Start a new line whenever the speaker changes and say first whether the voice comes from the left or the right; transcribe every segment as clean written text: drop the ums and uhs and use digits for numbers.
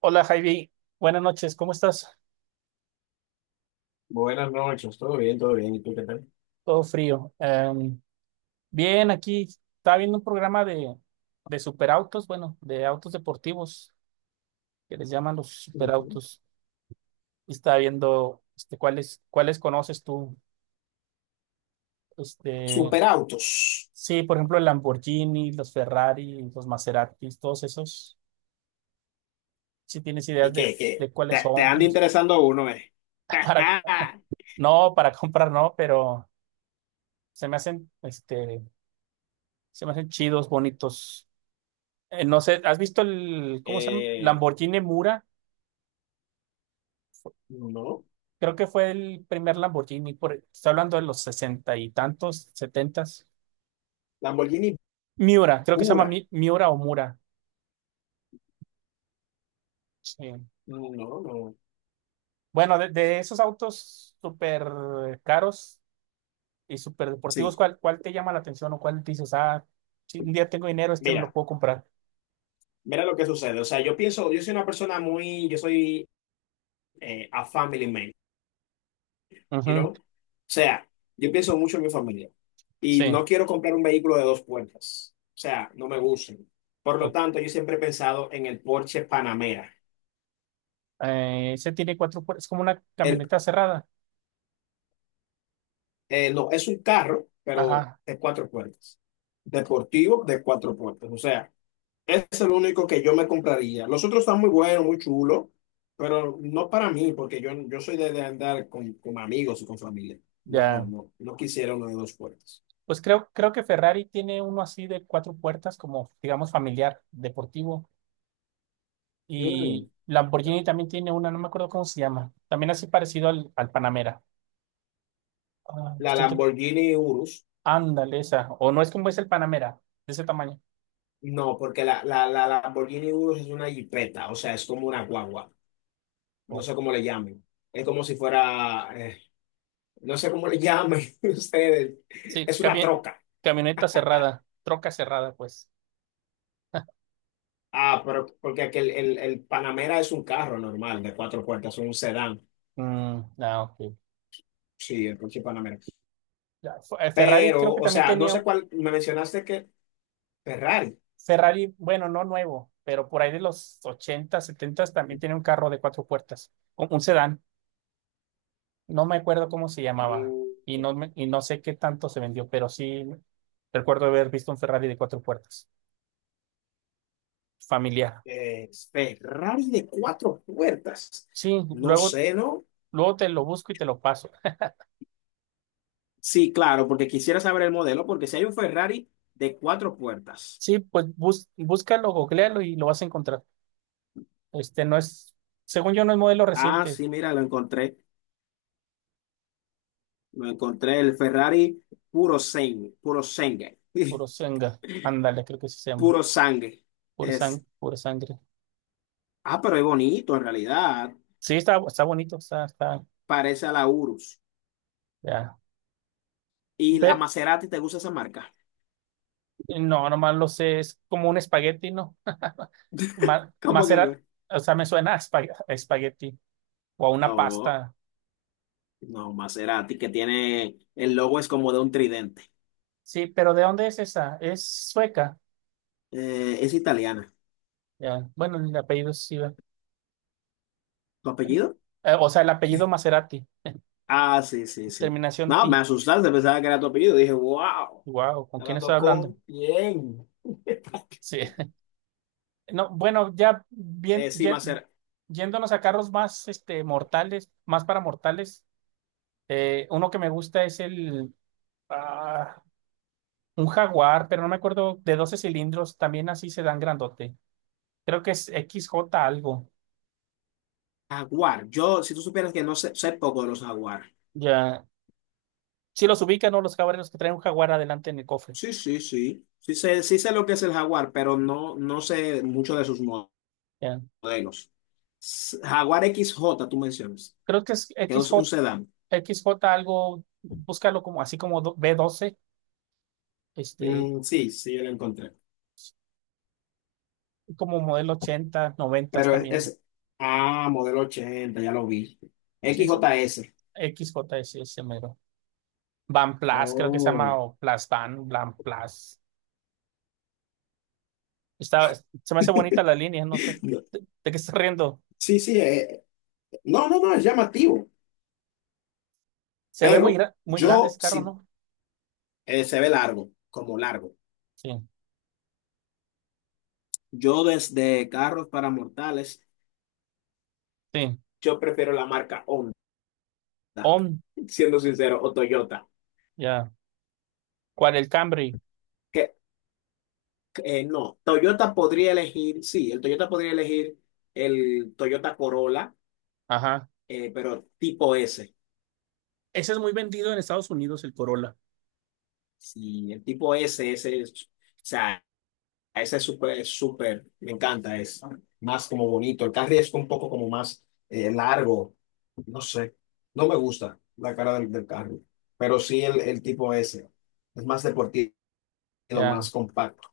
right: Hola Javi, buenas noches, ¿cómo estás?
left: Buenas noches, todo bien, todo bien. ¿Y tú qué tal?
right: Todo frío. Bien, aquí estaba viendo un programa de superautos, bueno, de autos deportivos, que les llaman los
left: Ujú.
right: superautos, y estaba viendo cuáles conoces tú. Este,
left: Superautos.
right: sí, por ejemplo, el Lamborghini, los Ferrari, los Maseratis, todos esos. Si tienes
left: ¿Y
right: ideas de,
left: qué, qué?
right: de cuáles
left: Te
right: son,
left: anda interesando uno, ¿eh?
right: para, no, para comprar no, pero se me hacen, se me hacen chidos, bonitos. No sé, ¿has visto el, cómo se llama?
left: Eh,
right: ¿Lamborghini Mura?
left: no,
right: Creo que fue el primer Lamborghini, por, estoy hablando de los sesenta y tantos, setentas.
left: Lamborghini
right: Miura, creo que se llama
left: pura.
right: Miura o Mura. Sí.
left: No, no.
right: Bueno, de esos autos súper caros y súper deportivos,
left: Sí.
right: ¿cuál te llama la atención o cuál dices, ah, si un día tengo dinero, este me lo
left: Mira,
right: puedo comprar?
left: mira lo que sucede. O sea, yo pienso, yo soy una persona muy, yo soy a family man, you
right: Ujú,
left: know? O sea, yo pienso mucho en mi familia y
right: sí.
left: no quiero comprar un vehículo de dos puertas. O sea, no me gustan. Por
right: O-
left: lo tanto, yo siempre he pensado en el Porsche Panamera.
right: Ese tiene cuatro puertas, es como una
left: El
right: camioneta cerrada.
left: No, es un carro, pero
right: Ajá,
left: de cuatro puertas. Deportivo de cuatro puertas. O sea, ese es el único que yo me compraría. Los otros están muy buenos, muy chulos, pero no para mí, porque yo soy de andar con amigos y con familia. No,
right: ya.
left: no, no quisiera uno de dos puertas.
right: Pues creo que Ferrari tiene uno así de cuatro puertas, como digamos familiar, deportivo.
left: Mm,
right: Y Lamborghini también tiene una, no me acuerdo cómo se llama. También así parecido al Panamera. Ah,
left: la
right: estoy tr-
left: Lamborghini Urus.
right: Ándale, esa. O no es como es el Panamera, de ese tamaño.
left: No, porque la Lamborghini Urus es una jipeta, o sea, es como una guagua. No
right: O-
left: sé cómo le llamen. Es como si fuera, no sé cómo le llamen ustedes.
right: sí,
left: Es una troca.
right: camioneta cerrada, troca cerrada, pues.
left: Ah, pero porque aquel, el Panamera es un carro normal de cuatro puertas, un sedán.
right: Mm, ah, ok.
left: Sí, el coche Panamera.
right: Ya, Ferrari creo
left: Pero,
right: que
left: o
right: también
left: sea, no
right: tenía.
left: sé cuál, me mencionaste que Ferrari.
right: Ferrari, bueno, no nuevo, pero por ahí de los 80 70 también tiene un carro de cuatro puertas, un sedán. No me acuerdo cómo se llamaba
left: Mm,
right: y no, y no sé qué tanto se vendió, pero sí recuerdo haber visto un Ferrari de cuatro puertas, familiar.
left: Ferrari de cuatro puertas.
right: Sí,
left: No
right: luego,
left: sé, ¿no?
right: luego te lo busco y te lo paso.
left: Sí, claro, porque quisiera saber el modelo, porque si hay un Ferrari de cuatro puertas.
right: Sí, pues búscalo, googlealo y lo vas a encontrar. Este no es, según yo, no es modelo
left: Ah,
right: reciente.
left: sí, mira, lo encontré. Lo encontré, el Ferrari puro sangue,
right: Purosangue, ándale, creo que sí se llama,
left: puro sangue. Es,
right: pura sangre.
left: ah, pero es bonito en realidad.
right: Sí, está, está bonito, está, está,
left: Parece a la Urus.
right: ya.
left: ¿Y la
right: Ve-
left: Maserati te gusta esa marca?
right: no, nomás lo sé, es como un espagueti, ¿no?
left: ¿Cómo
right: Macerar,
left: que?
right: o sea, me suena a a espagueti, o a una
left: No,
right: pasta.
left: no, Maserati, que tiene, el logo es como de un tridente.
right: Sí, pero ¿de dónde es esa? Es sueca.
left: Es italiana.
right: Ya. Bueno, el apellido es Siva.
left: ¿Tu apellido?
right: O sea, el apellido Maserati,
left: Ah, sí, sí, sí.
right: terminación
left: No, me
right: T.
left: asustaste, pensaba que era tu apellido. Dije, wow,
right: Wow, ¿con quién estoy
left: hablando
right: hablando?
left: con bien.
right: Sí. No, bueno, ya bien,
left: Sí, Maserati.
right: yéndonos a carros más mortales, más para mortales. Uno que me gusta es el ah, un Jaguar, pero no me acuerdo, de 12 cilindros, también así se dan grandote. Creo que es XJ algo.
left: Jaguar. Yo, si tú supieras que no sé, sé poco de los jaguar.
right: Ya. Si los ubican, ¿no? Los jaguares, los que traen un Jaguar adelante en el cofre.
left: Sí, sí, sí. Sí sé lo que es el jaguar, pero no, no sé mucho de sus
right: Ya.
left: modelos. S- Jaguar XJ, tú mencionas,
right: Creo que es
left: que es un
right: XJ,
left: sedán.
right: XJ algo, búscalo como así como do- b doce este,
left: Mm, sí, sí, yo lo encontré.
right: como modelo 80 90
left: Pero
right: también.
left: es- ah, modelo 80, ya lo vi.
right: Sí, eso,
left: XJS.
right: XJ es ese mero. Van Plus, creo que se llama,
left: Oh.
right: o Plus Van, Van Plus. Está, se me hace bonita la línea, no sé.
left: No,
right: ¿De qué estás riendo?
left: sí, sí, no, no, no, es llamativo,
right: Se ve muy,
left: pero
right: muy grande
left: yo
right: ese carro,
left: sí,
right: ¿no?
left: se ve largo, como largo.
right: Sí,
left: Yo desde carros para mortales,
right: sí.
left: yo prefiero la marca Honda,
right: On,
left: siendo sincero, o Toyota.
right: ya. ¿Cuál? El Camry.
left: Que eh, no, Toyota podría elegir, sí, el Toyota podría elegir el Toyota Corolla,
right: Ajá,
left: pero tipo S.
right: ese es muy vendido en Estados Unidos, el Corolla.
left: Sí, el tipo S, ese es, o sea, ese es súper, me encanta, es más como bonito. El carry es un poco como más largo, no sé, no me gusta la cara del carro, pero sí el tipo S, es más deportivo,
right: Ya.
left: más compacto.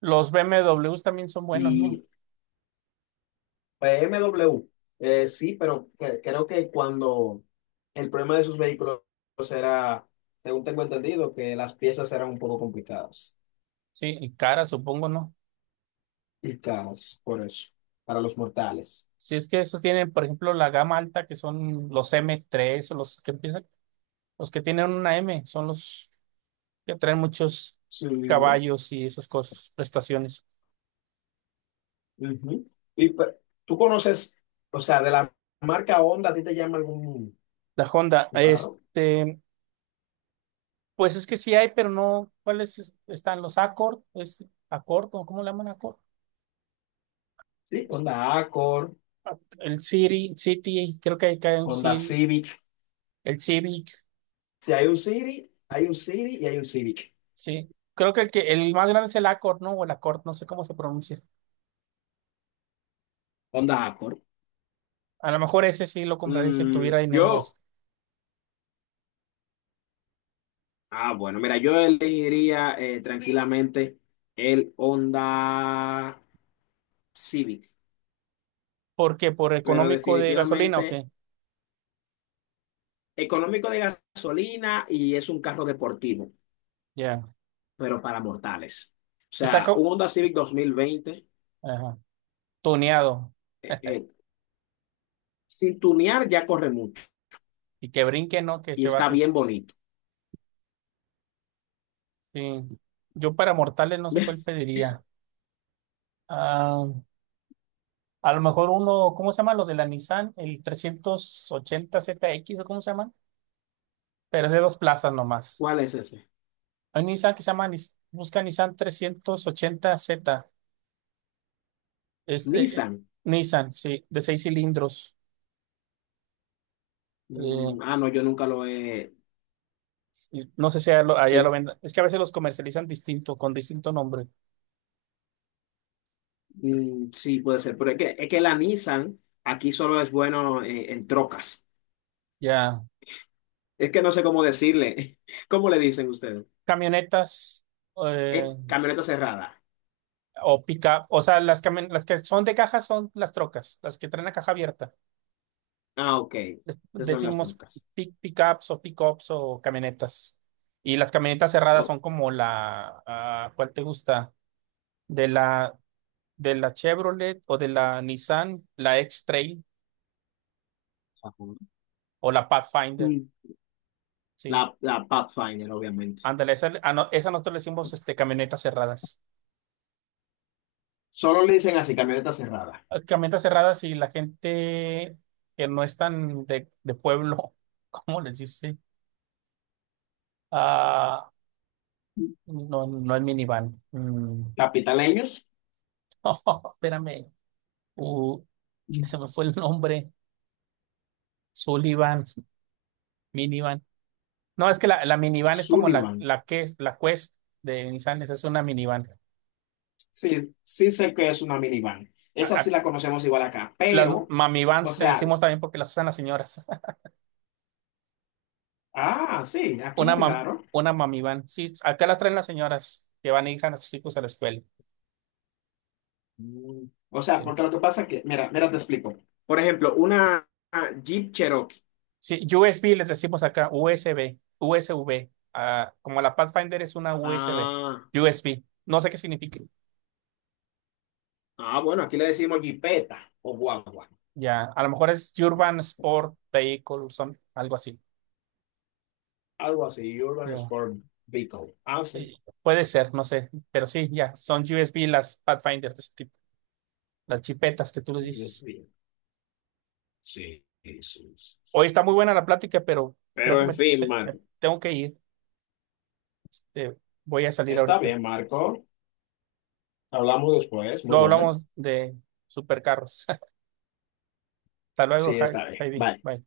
right: Los BMWs también son buenos, ¿no?
left: Y B M W, sí, pero cre- creo que cuando el problema de sus vehículos era, según tengo entendido, que las piezas eran un poco complicadas
right: Sí, y cara, supongo, ¿no?
left: y caras, por eso, para los mortales.
right: Si es que esos tienen, por ejemplo, la gama alta, que son los M3 o los que empiezan, los que tienen una M, son los que traen muchos
left: Sí.
right: caballos y esas cosas, prestaciones.
left: Ujú. Y pe- tú conoces, o sea, de la marca Honda, ¿a ti te llama algún
right: La Honda,
left: un carro?
right: este, pues es que sí hay, pero no, ¿cuáles están los Accord? ¿Es Accord o cómo le llaman Accord?
left: Sí,
right: Es-
left: Honda Accord,
right: El City, City, creo que hay un
left: Honda
right: City,
left: Civic.
right: el Civic,
left: Si hay un City, hay un City y hay un Civic.
right: sí. Creo que el más grande es el Accord, ¿no? O el Accord, no sé cómo se pronuncia.
left: Honda Accord.
right: A lo mejor ese sí lo compraría si
left: Mm,
right: tuviera dinero.
left: yo. Ah, bueno, mira, yo elegiría tranquilamente el Honda Civic,
right: ¿Por qué? ¿Por
left: pero
right: económico de gasolina o
left: definitivamente
right: qué?
left: económico de gasolina y es un carro deportivo,
right: Ya.
left: pero para mortales. O
right: Está
left: sea, un
right: co-
left: Honda Civic 2020,
right: Ajá, tuneado.
left: eh, eh, sin tunear ya corre mucho
right: Y que brinque, ¿no? Que
left: y
right: se
left: está
right: baje.
left: bien bonito.
right: Sí. Yo para mortales no sé cuál pediría. Ah, a lo mejor uno, ¿cómo se llaman los de la Nissan? El 380 ZX o cómo se llaman. Pero es de dos plazas nomás.
left: ¿Cuál es ese?
right: Hay un Nissan que se llama, busca Nissan trescientos ochenta z. Es de
left: Nissan.
right: Nissan, sí, de seis cilindros. Eh,
left: Mm, ah, no, yo nunca lo he...
right: Sí, no sé si allá lo
left: Es-
right: vendan. Es que a veces los comercializan distinto, con distinto nombre.
left: mm, sí, puede ser, pero es que la Nissan aquí solo es bueno en trocas.
right: Ya.
left: Es que no sé cómo decirle. ¿Cómo le dicen ustedes?
right: Camionetas, eh,
left: Es camioneta cerrada.
right: o pica. O sea, las, las que son de caja son las trocas, las que traen la caja abierta.
left: Ah, ok. Esas son las
right: Decimos
left: trucas.
right: pickups o pickups o camionetas. Y las camionetas cerradas
left: Oh,
right: son como la, ah, ¿cuál te gusta? De la, de la Chevrolet o de la Nissan, la X-Trail
left: ajá.
right: o la Pathfinder.
left: Mm.
right: Sí.
left: La, la Pathfinder, obviamente.
right: Ándale, esa, ah, no, esa nosotros le decimos este, camionetas cerradas.
left: Solo le dicen así, camioneta cerrada.
right: Camionetas cerradas, y la gente que no es tan de pueblo, ¿cómo les dice? Ah,
left: Mm.
right: no, no es minivan. Mm.
left: Capitaleños.
right: Oh, espérame. Uh,
left: Mm.
right: Se me fue el nombre. Sullivan, minivan. No, es que la minivan es como la,
left: Sullivan.
right: la que es la Quest de Nissan, esa es una minivan.
left: Sí, sí sé que es una minivan.
right: A-
left: Esa
right: a-
left: sí la conocemos igual acá,
right: las
left: pero, o
right: mamivans les
left: sea,
right: decimos también porque las usan las señoras.
left: ah, sí, aquí
right: Una
left: muy
right: mam-
left: raro.
right: una mamivan. Sí, acá las traen las señoras que van a ir a sus hijos a la escuela.
left: Mm. O sea,
right: Sí.
left: porque lo que pasa es que, mira, mira, te explico. Por ejemplo, una Jeep Cherokee.
right: Sí, USB les decimos acá, USB, USB. Ah, como la Pathfinder es una USB,
left: Ah.
right: USB. No sé qué significa.
left: Ah, bueno, aquí le decimos jipeta o guagua.
right: Ya, a lo mejor es Urban Sport Vehicle, son algo así.
left: Algo así, Urban
right: Ya.
left: Sport Vehicle. Ah, sí.
right: Eh, Puede ser, no sé, pero sí, ya, son USB las Pathfinders de ese tipo, las chipetas que tú les
left: Sí, Dios
right: dices.
left: mío. Sí, sí, sí.
right: Hoy está muy buena la plática, pero creo
left: Pero
right: que
left: en fin,
right: me
left: Marco.
right: tengo que ir. Este, voy a salir
left: Está
right: ahorita.
left: bien, Marco. Hablamos después. Muy
right: Luego
left: buena.
right: hablamos de supercarros. Hasta luego,
left: Sí, está bien.
right: Javi.
left: Bye.
right: Bye.